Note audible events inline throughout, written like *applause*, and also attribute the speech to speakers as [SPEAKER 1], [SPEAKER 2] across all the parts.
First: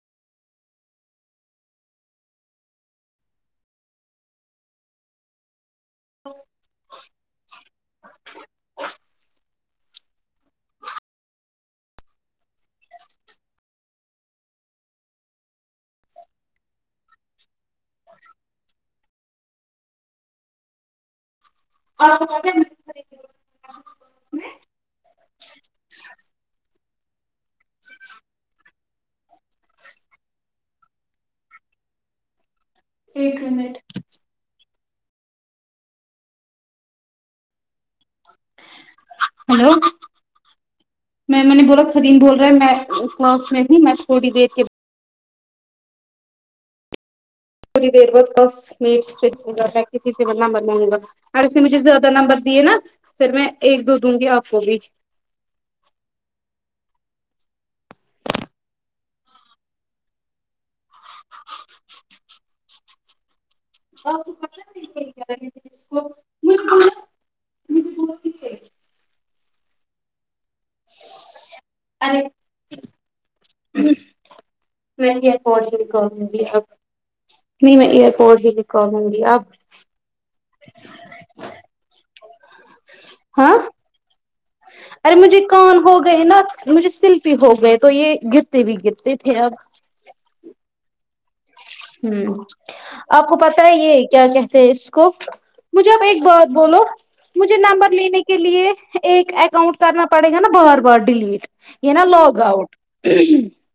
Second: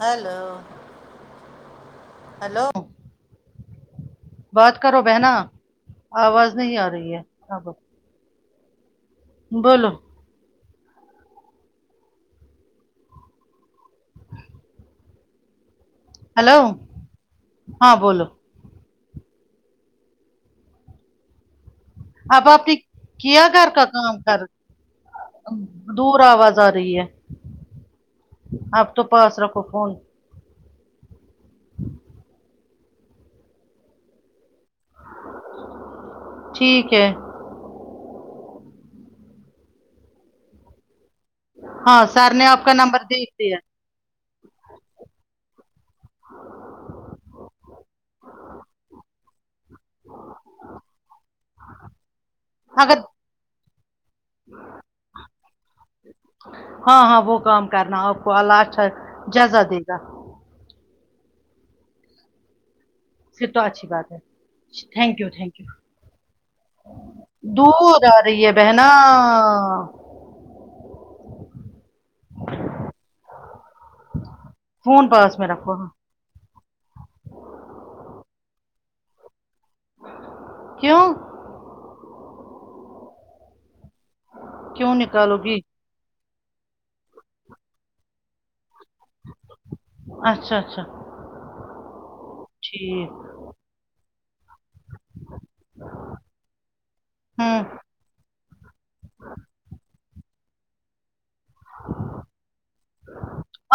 [SPEAKER 1] hello hello بات کرو بہنا آواز نہیں آ رہی ہے بولو ہیلو ہاں بولو اب آپ ٹھیک کیا گھر کا کام کر دور آواز آرہی ہے آب تو پاس رکھو فون
[SPEAKER 2] ایک منٹ
[SPEAKER 1] ٹھیک ہے
[SPEAKER 2] ہیلو میں مینے بولا
[SPEAKER 1] ہاں
[SPEAKER 2] خدیم
[SPEAKER 1] سر
[SPEAKER 2] بول رہا
[SPEAKER 1] نے
[SPEAKER 2] ہے
[SPEAKER 1] آپ کا
[SPEAKER 2] میں
[SPEAKER 1] نمبر دیکھ
[SPEAKER 2] کلاس
[SPEAKER 1] دیا
[SPEAKER 2] میں تھی میں تھوڑی دیر کے ٹھوڈی دیر بعد دس منٹ سے *unintelligible* اگر اس نے مجھے زیادہ نمبر دیے نا
[SPEAKER 1] اگر
[SPEAKER 2] پھر میں ایک دو دوں گی آپ کو بھی
[SPEAKER 1] ہاں ہاں وہ کام کرنا آپ کو اللہ اچھا جزا دے گا
[SPEAKER 2] *inaudible*
[SPEAKER 1] پھر تو اچھی بات ہے تھینک یو تھینک یو دور آ رہی ہے بہنااا
[SPEAKER 2] اآئیے *unintelligible*
[SPEAKER 1] فون
[SPEAKER 2] مکے
[SPEAKER 1] پاس میں
[SPEAKER 2] کوڑ
[SPEAKER 1] رکھو
[SPEAKER 2] کو اب نہیں میں ایئر پورٹ بھی نکالوں گی اب
[SPEAKER 1] کیوں
[SPEAKER 2] ہاں
[SPEAKER 1] کیوں
[SPEAKER 2] ارے
[SPEAKER 1] نکالو
[SPEAKER 2] مجھے
[SPEAKER 1] گی
[SPEAKER 2] کال ہو گئے نا مجھے شلپی ہو گئے تو یہ گرتے بھی گرتے تھے اب
[SPEAKER 1] اچھا اچھا
[SPEAKER 2] ہمم
[SPEAKER 1] ٹھیک
[SPEAKER 2] آپ کو پتا ہے یہ کیا کہتے ہیں اس کو مجھے آپ ایک بات بولو مجھے
[SPEAKER 1] ہوں
[SPEAKER 2] نمبر لینے کے لیے ایک اکاؤنٹ کرنا پڑے گا نا بار بار ڈیلیٹ یہ نا لوگ اؤٹ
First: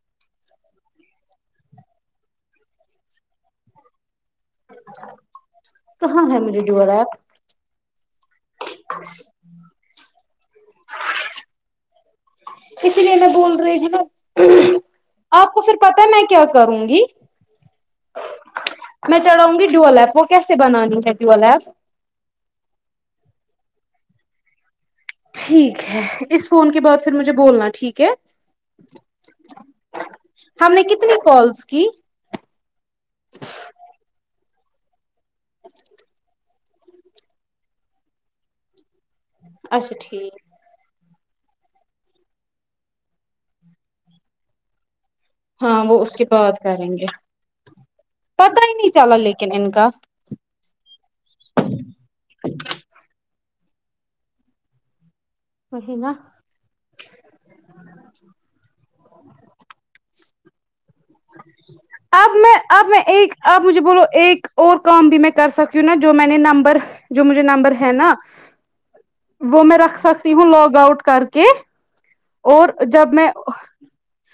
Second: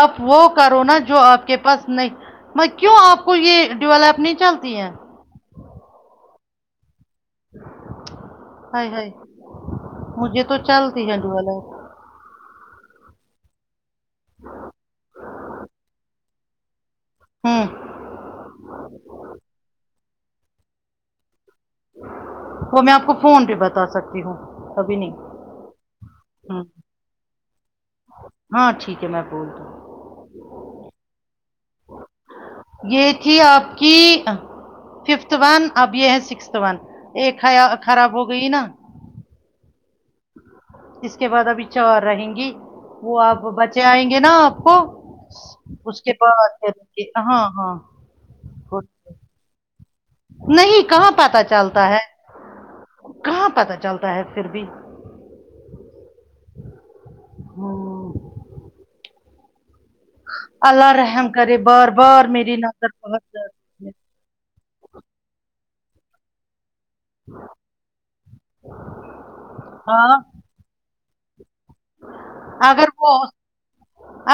[SPEAKER 1] آپ وہ کرو نا جو آپ کے پاس نہیں میں کیوں آپ کو یہ ڈیول ایپ نہیں چلتی ہے
[SPEAKER 2] کہاں ہے مجھے ڈیول ایپ
[SPEAKER 1] ہائے ہائے مجھے تو چلتی ڈیول ایپ
[SPEAKER 2] اسی لیے میں بول رہی ہ نا آپ کو پھر پتا میں کیا کروں گی
[SPEAKER 1] ہوں
[SPEAKER 2] میں چلایوں گی گی ڈیول ایپ کیسے بنانی ہے ڈیول ایپ
[SPEAKER 1] وہ میں آپ کو فون پے بتا سکتی ہوں ابھی نہیں
[SPEAKER 2] ٹھیک ہے اس
[SPEAKER 1] ہوں
[SPEAKER 2] فون کے بعد پھر مجھے بولنا ٹھیک ہے
[SPEAKER 1] ہاں ٹھیک ہے میں بولتا
[SPEAKER 2] ہم نے کتنی کالز کی
[SPEAKER 1] یہ تھی آپ کی ففتھ ون اب یہ ہے سکس س ون ایک خراب ہو گئی نہ
[SPEAKER 2] اچھا ٹھیک
[SPEAKER 1] اس کے بعد ابھی چار رہیں گی وہ آپ بچے آئیں گے نہ آپ کو
[SPEAKER 2] ہاں وہ اس کے بعد کریں گے پتا ہی نہیں چلا لیکن ان کا
[SPEAKER 1] نہیں کہاں پتا چلتا ہے کہاں پتا چلتا ہے پھر بھی
[SPEAKER 2] وہی نا
[SPEAKER 1] ہوں اللہ رحم کرے بار بار
[SPEAKER 2] اب میں
[SPEAKER 1] میری
[SPEAKER 2] اب
[SPEAKER 1] نفرت
[SPEAKER 2] میں ایک
[SPEAKER 1] پہنجاتی
[SPEAKER 2] آپ مجھے بولو ایک اور کام بھی میں کر سکتی ہوں نا جو میں نے نمبر جو مجھے نمبر ہے نہ وہ میں رکھ
[SPEAKER 1] ہاں
[SPEAKER 2] سکتی ہوں لاگ آؤٹ کر کے اور
[SPEAKER 1] اگر
[SPEAKER 2] جب
[SPEAKER 1] وہ
[SPEAKER 2] میں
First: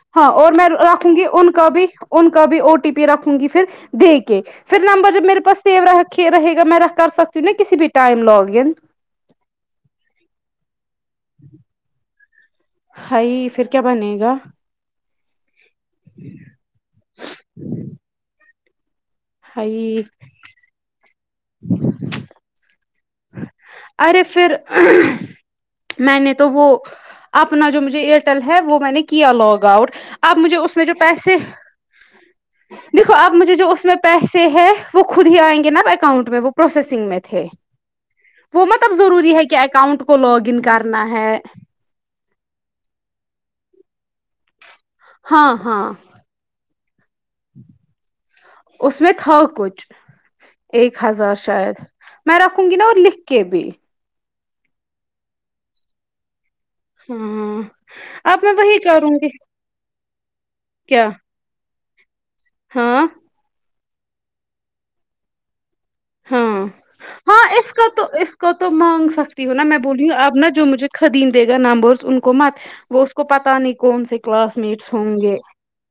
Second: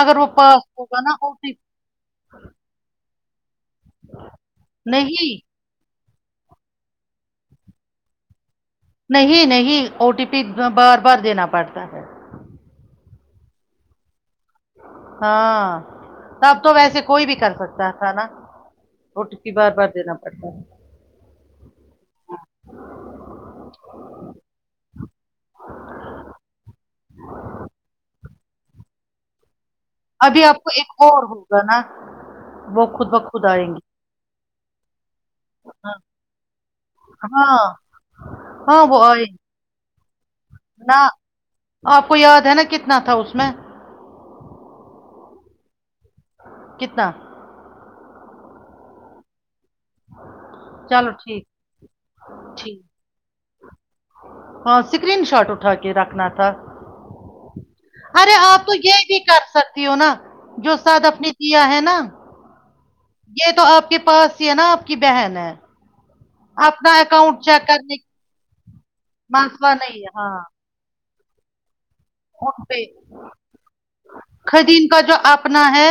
[SPEAKER 1] اگر وہ
[SPEAKER 2] ہاں اور
[SPEAKER 1] پاس
[SPEAKER 2] میں
[SPEAKER 1] ہوگا
[SPEAKER 2] رکھوں
[SPEAKER 1] نا
[SPEAKER 2] گی
[SPEAKER 1] او
[SPEAKER 2] ان
[SPEAKER 1] ٹی
[SPEAKER 2] کا بھی ان کا بھی او ٹی پی رکھوں گی پھر دے کے پھر
[SPEAKER 1] پی،
[SPEAKER 2] نمبر جب
[SPEAKER 1] نہیں
[SPEAKER 2] میرے پاس گا میں ر کر سکتی ہوں نا کسی بھی ٹائم لاگ ان
[SPEAKER 1] نہیں نہیں او ٹی پی بار بار دینا پڑتا ہے
[SPEAKER 2] ہائی پھر کیا بنے گا
[SPEAKER 1] ہاں تب تو ویسے کوئی بھی کر سکتا تھا نہ و ٹی پی بار بار
[SPEAKER 2] ہائی
[SPEAKER 1] دینا پڑتا ہے
[SPEAKER 2] *inaudible* ارے پھر میں نے تو وہ اپنا جو مجھے ایئرٹیل ہے وہ میں نے کیا لاگ آؤٹ آپ
[SPEAKER 1] ابھی
[SPEAKER 2] مجھے
[SPEAKER 1] کو
[SPEAKER 2] اس میں
[SPEAKER 1] ایک اور
[SPEAKER 2] پیسے
[SPEAKER 1] ہوگا نا وہ خود
[SPEAKER 2] دیکھو آب
[SPEAKER 1] بخود
[SPEAKER 2] مجھے
[SPEAKER 1] آئیں
[SPEAKER 2] جو
[SPEAKER 1] گی
[SPEAKER 2] اس میں پیسے ہے وہ خود ہی آئیں گے نہ آب اکاؤنٹ میں وہ پروسیسنگ میں تھے
[SPEAKER 1] ہاں
[SPEAKER 2] وہ
[SPEAKER 1] ہاں
[SPEAKER 2] مطلب
[SPEAKER 1] آئیں
[SPEAKER 2] ضروری
[SPEAKER 1] گی
[SPEAKER 2] ہے کہ اکاؤنٹ کو لاگ ان
[SPEAKER 1] نہ
[SPEAKER 2] کرنا ہے
[SPEAKER 1] آپ کو یاد ہے نہ کتنا تھا اس میں
[SPEAKER 2] ہاں ہاں
[SPEAKER 1] کتنا
[SPEAKER 2] اس میں تھا کچھ ایک
[SPEAKER 1] چلو
[SPEAKER 2] ہزار
[SPEAKER 1] ٹھیک
[SPEAKER 2] شاید میں رکھوں گی
[SPEAKER 1] ٹھیک
[SPEAKER 2] نہ اور لکھ کے بھی
[SPEAKER 1] ہاں اسکرین شاٹ اٹھا کے رکھنا تھا
[SPEAKER 2] ہمممم
[SPEAKER 1] ارے آپ تو یہ بھی کر سکتی ہو نہ جو ساتھ
[SPEAKER 2] کیا
[SPEAKER 1] اپ نے کیا ہے نہ
[SPEAKER 2] ہاں
[SPEAKER 1] یہ تو آپ کے پاس ہی ہے نہ آپ کی بہن ہے
[SPEAKER 2] ہاں
[SPEAKER 1] اپنا اکاؤنٹ
[SPEAKER 2] ہاں
[SPEAKER 1] چیک
[SPEAKER 2] اس کا
[SPEAKER 1] کرنے کی
[SPEAKER 2] تو اس تو مانگ سکتی ہو نہ میں بولی ہوں اب نہ جو مجھے قدیم دیگا نمبرز ان کو مت وہ اس کو پتا نہیں کون سے کلاس
[SPEAKER 1] قدیم
[SPEAKER 2] میٹس
[SPEAKER 1] کا جو
[SPEAKER 2] ہوں گے
[SPEAKER 1] اپنا ہے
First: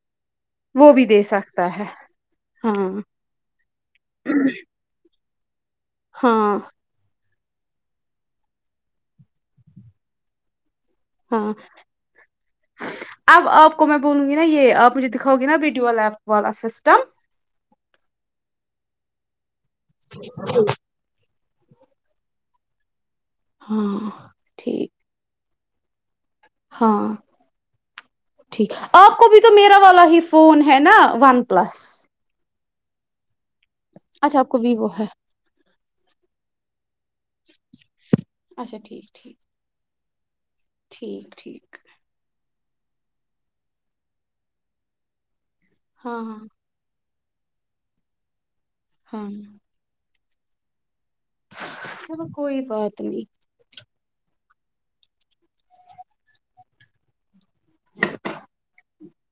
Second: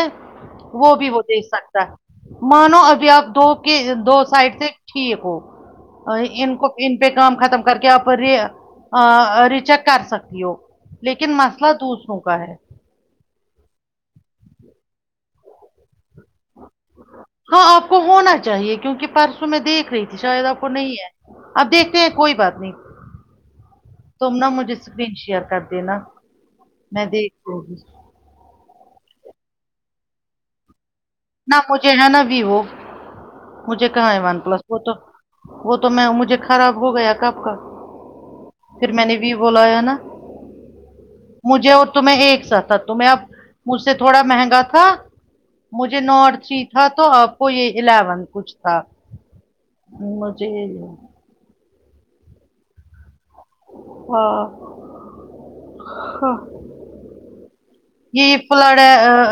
[SPEAKER 1] وہ بھی وہ دیکھ سکتا ہے
[SPEAKER 2] ہاں
[SPEAKER 1] مانو ابھی آپ کہ دو سائڈ سے ٹھیک ہو ان
[SPEAKER 2] ہاں
[SPEAKER 1] کو ان پہ کام ختم کر کے آپ ریچیک کر سکتی ہو لیکن
[SPEAKER 2] ہاں
[SPEAKER 1] مسئلہ دوسروں کا ہے
[SPEAKER 2] اب آپ کو میں بولوں گی نا یہ آپ مجھے دکھاؤ گی نہ ویڈیو والا اپپ
[SPEAKER 1] ہاں آپ کو ہونا چاہیے کیونکہ پرسوں میں دیکھ رہی تھی شاید آپ کو نہیں ہے اب دیکھتے ہیں کوئی بات نہیں
[SPEAKER 2] ہاں
[SPEAKER 1] تم نہ مجھے
[SPEAKER 2] ٹھیک
[SPEAKER 1] پھر شیر کردینا
[SPEAKER 2] ہاں
[SPEAKER 1] میں دکھونگی
[SPEAKER 2] ٹھیک آپ کو بھی تو میرا والا ہی فون ہے نہ
[SPEAKER 1] نہ مجھے ہے نہ بھی وہ مجھے کہاں ہے ون
[SPEAKER 2] اچھا آپ کو
[SPEAKER 1] پلس وہ
[SPEAKER 2] ویوو
[SPEAKER 1] تو
[SPEAKER 2] ہے
[SPEAKER 1] وہ تو میں مجھے خراب ہو گیا کب
[SPEAKER 2] اچھا
[SPEAKER 1] پھر میں
[SPEAKER 2] ٹھیک
[SPEAKER 1] نے بھی
[SPEAKER 2] ٹھیک
[SPEAKER 1] بولایا ہے نا
[SPEAKER 2] ٹھیک ٹھیک
[SPEAKER 1] میں ایک سا تھا تمہیں اب مجھ سے تھوڑا مہنگا تھا
[SPEAKER 2] ہاں
[SPEAKER 1] نار
[SPEAKER 2] ہاں
[SPEAKER 1] تھری تھا تو آپ کو یہ الیون کچھ تھا
[SPEAKER 2] ہاں
[SPEAKER 1] مجھے
[SPEAKER 2] چلو کوئی بات نہیں
[SPEAKER 1] ہاں ہاں یہ فلڈ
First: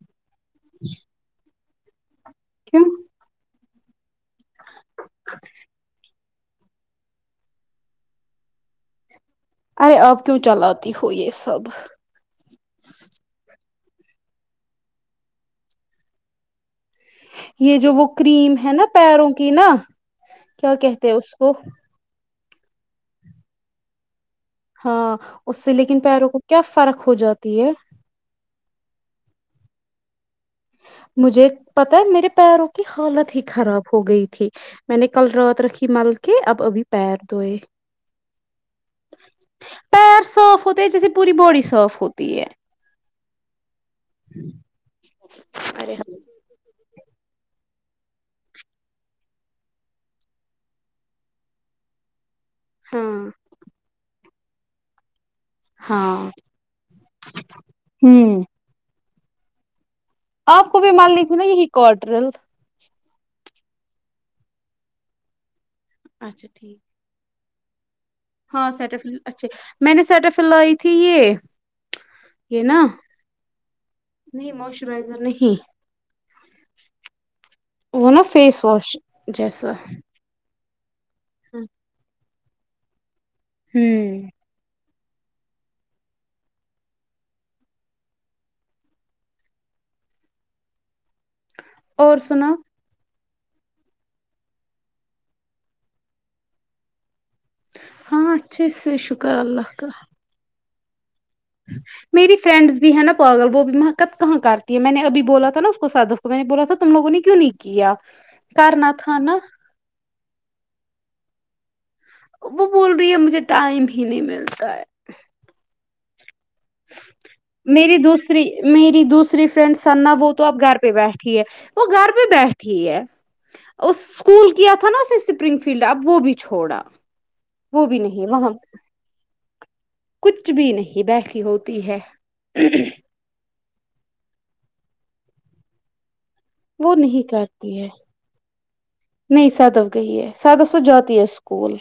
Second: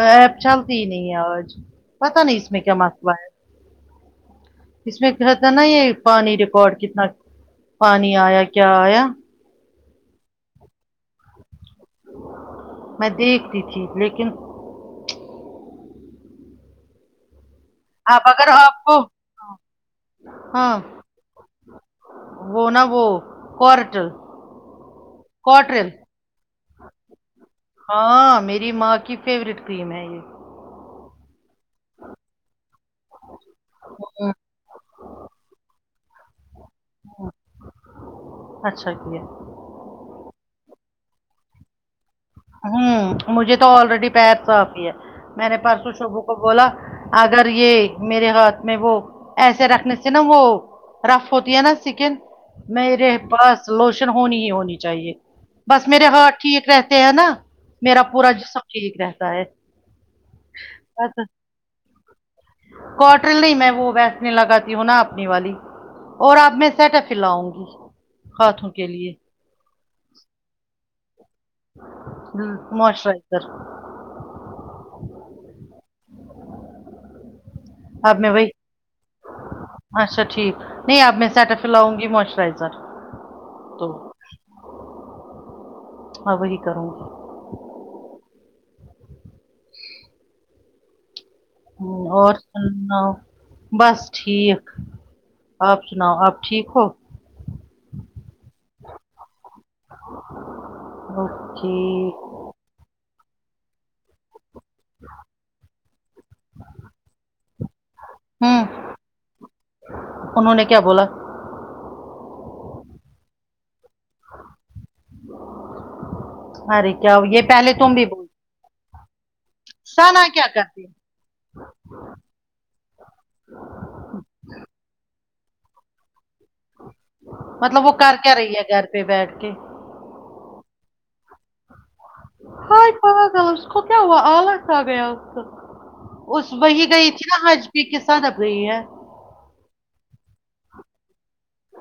[SPEAKER 1] ایپ چلتی ہی نہیں ہے آج پتا نہیں اس میں کیا
[SPEAKER 2] کیوں
[SPEAKER 1] مسئلہ ہے اس میں کہ تھا نا یہ پانی ریکارڈ کتنا پانی آیا کیا آیا
[SPEAKER 2] ارے آپ کیوں چلاتی ہو یہ سب
[SPEAKER 1] میں دیکھتی تھی لیکن
[SPEAKER 2] یہ جو وہ
[SPEAKER 1] آپ اگر
[SPEAKER 2] کریم ہے
[SPEAKER 1] آپ
[SPEAKER 2] نا
[SPEAKER 1] کو
[SPEAKER 2] پیروں کی نا کیا
[SPEAKER 1] ہاں
[SPEAKER 2] کہتے اس کو
[SPEAKER 1] وہ نا وہ کارٹل
[SPEAKER 2] ہاں اس سے لیکن پیروں کو کیا فرق ہو جاتی ہے
[SPEAKER 1] ہاں میری ماں کی فیوریٹ کریم ہے یہ
[SPEAKER 2] مجھے پتا ہے میرے پیروں کی حالت ہی خراب ہو گئی تھی میں نے کل رات رکھی مل کے اب ابھی پیر دھوئے
[SPEAKER 1] اچھا کیا
[SPEAKER 2] پیر صاف ہوتے ہے جیسے پوری باڈی صاف ہوتی ہے
[SPEAKER 1] ہوں مجھے تو آلریڈی پیر صاف ہی ہے میں نے پرسوں
[SPEAKER 2] ارے
[SPEAKER 1] شبو کو بولا اگر یہ میرے ہاتھ میں وہ ایسے رکھنے سے نہ وہ رف ہوتی ہے نا سکن
[SPEAKER 2] ہاں
[SPEAKER 1] میرے پاس لوشن ہونی ہی ہونی چاہیے بس میرے
[SPEAKER 2] ہاں
[SPEAKER 1] ہاتھ ٹھیک ہے اس سے ہے نا میرا پورا
[SPEAKER 2] ہوں
[SPEAKER 1] جسم ٹھیک رہتا ہے
[SPEAKER 2] آپ کو بھی مان لی
[SPEAKER 1] بس
[SPEAKER 2] تھی نا یہی کوٹرل
[SPEAKER 1] کوٹرل نہیں میں وہ ویسلن لگاتی ہوں نا اپنی والی اور
[SPEAKER 2] اچھا
[SPEAKER 1] آپ میں
[SPEAKER 2] ٹھیک
[SPEAKER 1] سیٹف پھر لاؤں گی ہاتھوں
[SPEAKER 2] ہاں
[SPEAKER 1] کے
[SPEAKER 2] سیٹف
[SPEAKER 1] لیے
[SPEAKER 2] اچھے میں نے سیٹف لائی تھی یہ
[SPEAKER 1] ہوں
[SPEAKER 2] یہ نا
[SPEAKER 1] موسچرائزر
[SPEAKER 2] نہیں موسچرائزر نہیں وہ
[SPEAKER 1] آب
[SPEAKER 2] نا
[SPEAKER 1] میں وہی
[SPEAKER 2] فیس واش جیسا
[SPEAKER 1] اچھا ٹھیک نہیں اب میں سیٹف فلل لاؤں گی موئسچرائزر تو
[SPEAKER 2] ہوں
[SPEAKER 1] ہان وہی کروں گی ہوں اور سناؤ بس ٹھیک آپ سناؤ آپ ٹھیک ہو
[SPEAKER 2] ہاں اچھا سے شکر اللہ کا
[SPEAKER 1] *inaudible*
[SPEAKER 2] میری فرینڈس بھی ہے نا پاگل وہ بھی میکپ کہاں کر تی میں نے ابھی بولا تھا نا اس کو صدف کو میں نے بولا تھا تم لوگوں نے کیوں نہیں کیا
[SPEAKER 1] ہوں
[SPEAKER 2] کرنا تھا نا
[SPEAKER 1] انہوں نے کیا بولا
[SPEAKER 2] اب وہ بول رہی ہے مجھے ٹائم ہی نہیں ملتا ہے
[SPEAKER 1] ارے کیا یہ پہلے تم
[SPEAKER 2] میری
[SPEAKER 1] بھی ب
[SPEAKER 2] دوسری میری دوسری فرینڈ سنا وہ تو
[SPEAKER 1] کیا
[SPEAKER 2] اب گھر
[SPEAKER 1] کرتی
[SPEAKER 2] پہ بیٹھی ہے وہ گھر پہ بیٹھی ہے اس اسکول کیا تھا نا اسے اسپرنگ فیلڈ اپ وہ بھی چھوڑا
[SPEAKER 1] مطلب وہ
[SPEAKER 2] بھی
[SPEAKER 1] کر
[SPEAKER 2] نہیں
[SPEAKER 1] کیا
[SPEAKER 2] وہاں
[SPEAKER 1] رہی ہے گھر پہ بیٹھ کے
[SPEAKER 2] کچھ بھی نہیں بیٹھی ہوتی ہے
[SPEAKER 1] ہائے پاگل اس کو کیا ہوا آلس آگیا اسکو اس وہی
[SPEAKER 2] وہ
[SPEAKER 1] گئی تھی
[SPEAKER 2] نہیں
[SPEAKER 1] نا آج
[SPEAKER 2] کرتی ہے
[SPEAKER 1] بھی کس ساتھ اب رہی ہے
[SPEAKER 2] نہیں صدف گئی ہے صدف تو جاتی ہے اسکول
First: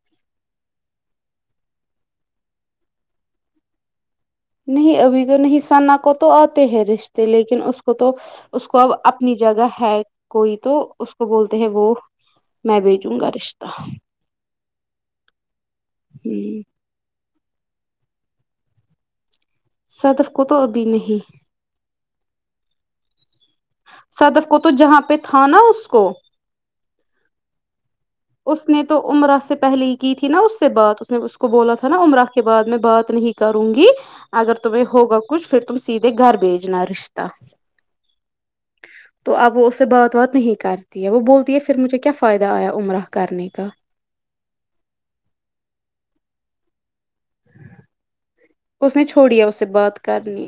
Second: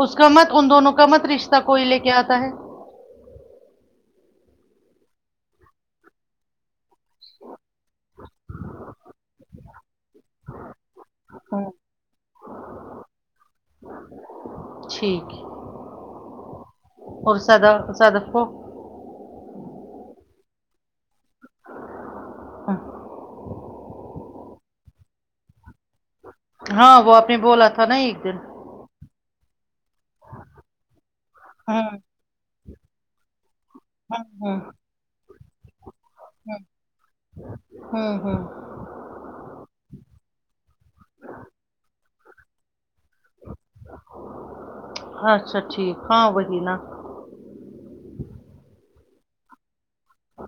[SPEAKER 1] اس کا مت ان دونوں کا مت رشتہ کوئی لے کے آتا ہے
[SPEAKER 2] نہیں ابھی تو نہیں ثنا کو تو آتے ہیں رشتے لیکن اس کو تو اس کو اب اپنی جگہ ہے کوئی تو اس کو بولتے ہیں
[SPEAKER 1] ہوں
[SPEAKER 2] وہ میں بھیجوں گا رشتہ
[SPEAKER 1] ٹھیک ہے
[SPEAKER 2] ہی
[SPEAKER 1] اور سدا صدف کو
[SPEAKER 2] صدف کو تو ابھی نہیں
[SPEAKER 1] *inaudible*
[SPEAKER 2] صدف کو تو جہاں پہ تھا نا اس کو
[SPEAKER 1] ہاں وہ آپ نے بولا تھا نہ یہ
[SPEAKER 2] اس نے تو عمرہ سے پہلے ہی کی تھی نا اس سے بات اس نے اس کو بولا تھا
[SPEAKER 1] ہوں
[SPEAKER 2] نا عمرہ کے بعد میں بات نہیں کروں گی اگر
[SPEAKER 1] ہوں
[SPEAKER 2] تمہیں ہوگا کچھ پھر تم سیدھے گھر بھیجنا رشتہ
[SPEAKER 1] ہوں ہوں
[SPEAKER 2] تو اب وہ اس سے بات وات نہیں کررتی ہے وہ بولتی ہے پھر مجھے کیا فائدہ آیا عمرہ کرنے کا
[SPEAKER 1] اچھا ٹھیک ہاں وہی نا
[SPEAKER 2] اس نے چھوڑیا اس سے بات کرنی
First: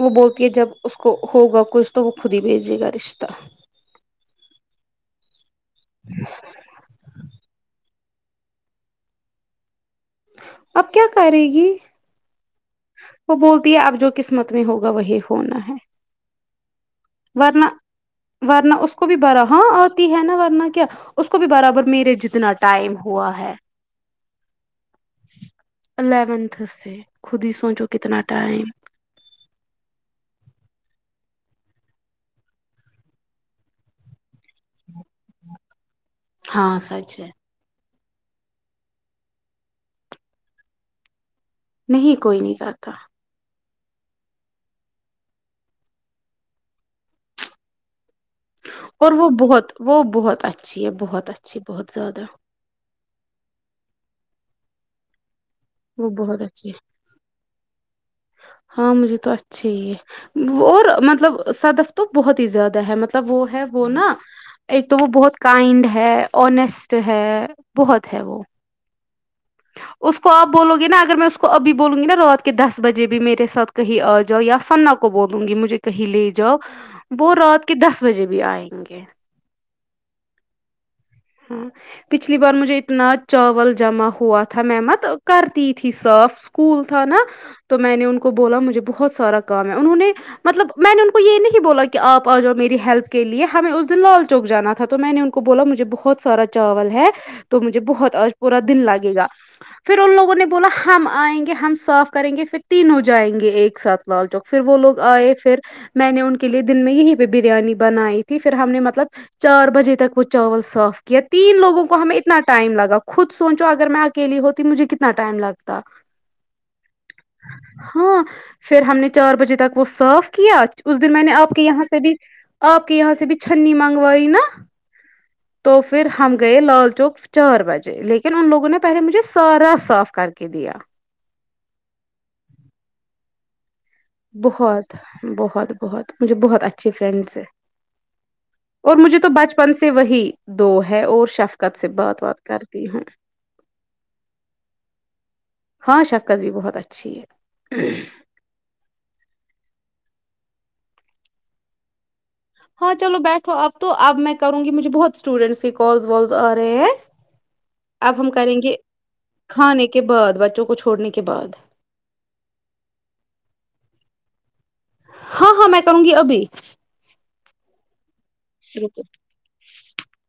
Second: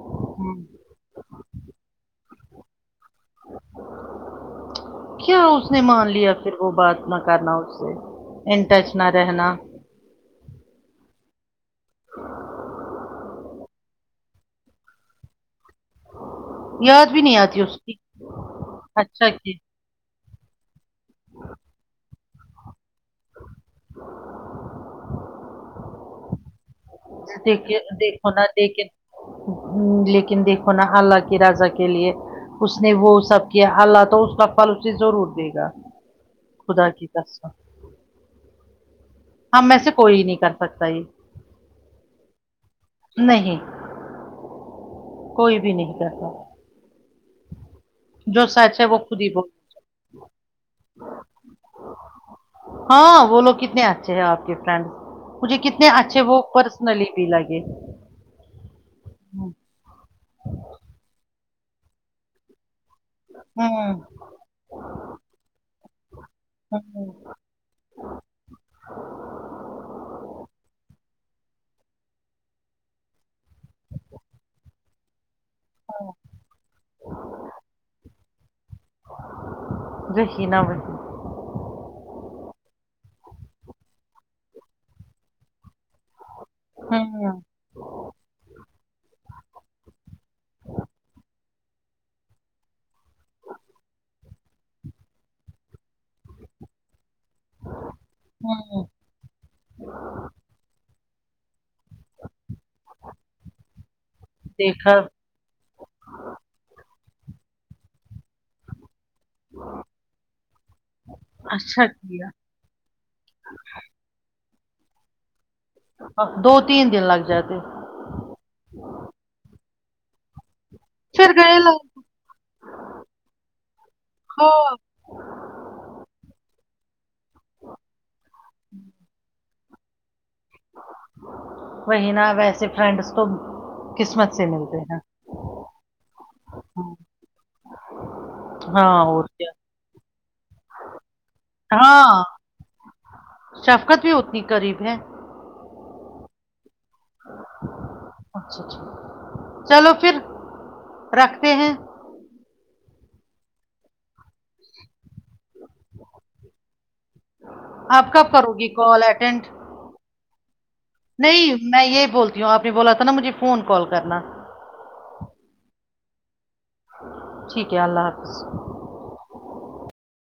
[SPEAKER 2] وہ بولتی ہے
[SPEAKER 1] ہوں
[SPEAKER 2] جب اس کو ہوگا کچھ تو وہ خود ہی بھیجے گا رشتہ
[SPEAKER 1] کیا اس نے مان لیا پھر وہ بات نہ کرنا اس سے ان ٹچ نہ رہنا
[SPEAKER 2] اب کیا کرے گی وہ بولتی ہے آپ جو قسمت میں ہوگا وہی ہونا ہے
[SPEAKER 1] یا
[SPEAKER 2] ورنہ ورنہ اس کو بھی
[SPEAKER 1] اچھا
[SPEAKER 2] بھرا
[SPEAKER 1] کہ
[SPEAKER 2] ہاں اور ہے نا ورنہ کیا اس کو بھی برابر میرے جتنا ٹائم ہوا ہے الیونتھ سے خود ہی سوچو کتنا ٹائم
[SPEAKER 1] امم لیکن دیکھو نا اللہ کے رضا کے لیے اس نے وہ سب کیا اللہ تو اس کا پھل اسے ضرور دے گا
[SPEAKER 2] ہاں
[SPEAKER 1] خدا کی
[SPEAKER 2] سچ ہے
[SPEAKER 1] قسم ہم میں سے کوئی نہیں کر سکتا یہ
[SPEAKER 2] نہیں کوئی نہیں کرتا
[SPEAKER 1] نہیں کوئی بھی نہیں کرتا جو سچ ہے
[SPEAKER 2] اور
[SPEAKER 1] خود
[SPEAKER 2] وہ
[SPEAKER 1] ہی بول
[SPEAKER 2] بہت وہ بہت اچھی ہے بہت اچھی بہت زیادہ
[SPEAKER 1] ہاں وہ لوگ کتنے اچھے ہیں آپ کے فرینڈس مجھے کتنے اچھے وہ
[SPEAKER 2] بہت اچھی ہے
[SPEAKER 1] پرسنلی بھی لگے
[SPEAKER 2] ہاں مجھے تو اچھا ہی ہے اور مطلب صدف تو بہت ہی زیادہ ہے مطلب وہ ہے وہ
[SPEAKER 1] ہوں
[SPEAKER 2] نا ایک تو وہ بہت کائنڈ ہے انیسٹ
[SPEAKER 1] ہوں
[SPEAKER 2] ہے بہت ہے وہ اس کو آپ بولو گے نا اگر میں اس کو ابھی بولوں گی نا رات کے دس بجے بھی میرے ساتھ کہیں آ جاؤ یا سنا کو کو بولوں گی مجھے کہیں لے جاؤ وہ رات کے دس بجے بھی آئیں گے
[SPEAKER 1] *unintelligible*
[SPEAKER 2] امم پچھلی بار مجھے اتنا چاول جمع ہوا تھا میں مت کرتی تھی صاف اسکول تھا نا
[SPEAKER 1] ہوں
[SPEAKER 2] تو میں نے ان کو بولا مجھے بہت سارا کام ہے انہوں نے مطلب میں نے ان کو یہ نہیں بولا کہ آپ آ جاؤ میری ہیلپ کے لیے ہمیں اس دن لال چوک جانا تھا تو میں نے ان کو کو بولا مجھے بہت سارا چاول ہے تو مجھے بہت آج پورا دن
[SPEAKER 1] ہوں
[SPEAKER 2] لگے گا پھر ان لوگوں نے بولا ہم آئیں گے ہم صاف کریں گے پھر تینوں جائیں گے ایک ساتھ لال چوک پھر وہ
[SPEAKER 1] دیکھا
[SPEAKER 2] لوگ آئے پھر میں نے ان کے لیے دن میں یہی ہہ بریانی بنائی تھی پھر ہم نے مطلب چار بجے تک وہ چاول صاف کیا تین لوگوں
[SPEAKER 1] اچھا
[SPEAKER 2] کو ہمیں
[SPEAKER 1] کیا
[SPEAKER 2] اتنا ٹائم لگا خود سوچو اگر میں اکیلی ہوتی مجھے کتنا ٹائم لگا
[SPEAKER 1] دو تین دن لگ جاتے
[SPEAKER 2] ہاں پھر ہم نے چار بجے تک وہ صاف کیا اس دن میں نے
[SPEAKER 1] پھر
[SPEAKER 2] آپ
[SPEAKER 1] گئے
[SPEAKER 2] کے یہاں
[SPEAKER 1] لوگ
[SPEAKER 2] سے بھی آپ کے یہاں سے بھی چھنی منگوائی نا
[SPEAKER 1] ہاں
[SPEAKER 2] تو پھر ہم گئے لال چوک چار بجے لیکن ان لوگوں نے پہلے مجھے سارا صاف کر کے دیا
[SPEAKER 1] وہی نا ویسے فرینڈس تو قسمت سے ملتے
[SPEAKER 2] بہت
[SPEAKER 1] ہیں
[SPEAKER 2] بہت بہت مجھے بہت اچھے فرینڈس ہے
[SPEAKER 1] ہاں
[SPEAKER 2] اور مجھے تو
[SPEAKER 1] کیا
[SPEAKER 2] بچپن سے وہی دو ہے اور شفقت سے بات
[SPEAKER 1] ہاں
[SPEAKER 2] وات کرتی ہوں
[SPEAKER 1] شفقت بھی اتنی قریب ہے
[SPEAKER 2] ہاں شفقت بھی بہت اچھی ہے
[SPEAKER 1] اچھا اچھا چلو پھر رکھتے ہیں
[SPEAKER 2] ہاں چلو بیٹھو اب تو اب میں کروں گی مجھے بہت اسٹوڈینٹس کے کالز والز آ رہے ہیں
[SPEAKER 1] آپ
[SPEAKER 2] اب ہم
[SPEAKER 1] کب کرو
[SPEAKER 2] کریں
[SPEAKER 1] گی
[SPEAKER 2] گے
[SPEAKER 1] کال اٹینڈ
[SPEAKER 2] کھانے کے بعد بچوں کو چھوڑنے کے بعد
[SPEAKER 1] جو آپ نے بولا تھا نا مجھے فون کال کرنا
[SPEAKER 2] ہاں ہاں میں کروں گی ابھی
[SPEAKER 1] ٹھیک ہے اللہ حافظ
[SPEAKER 2] روکو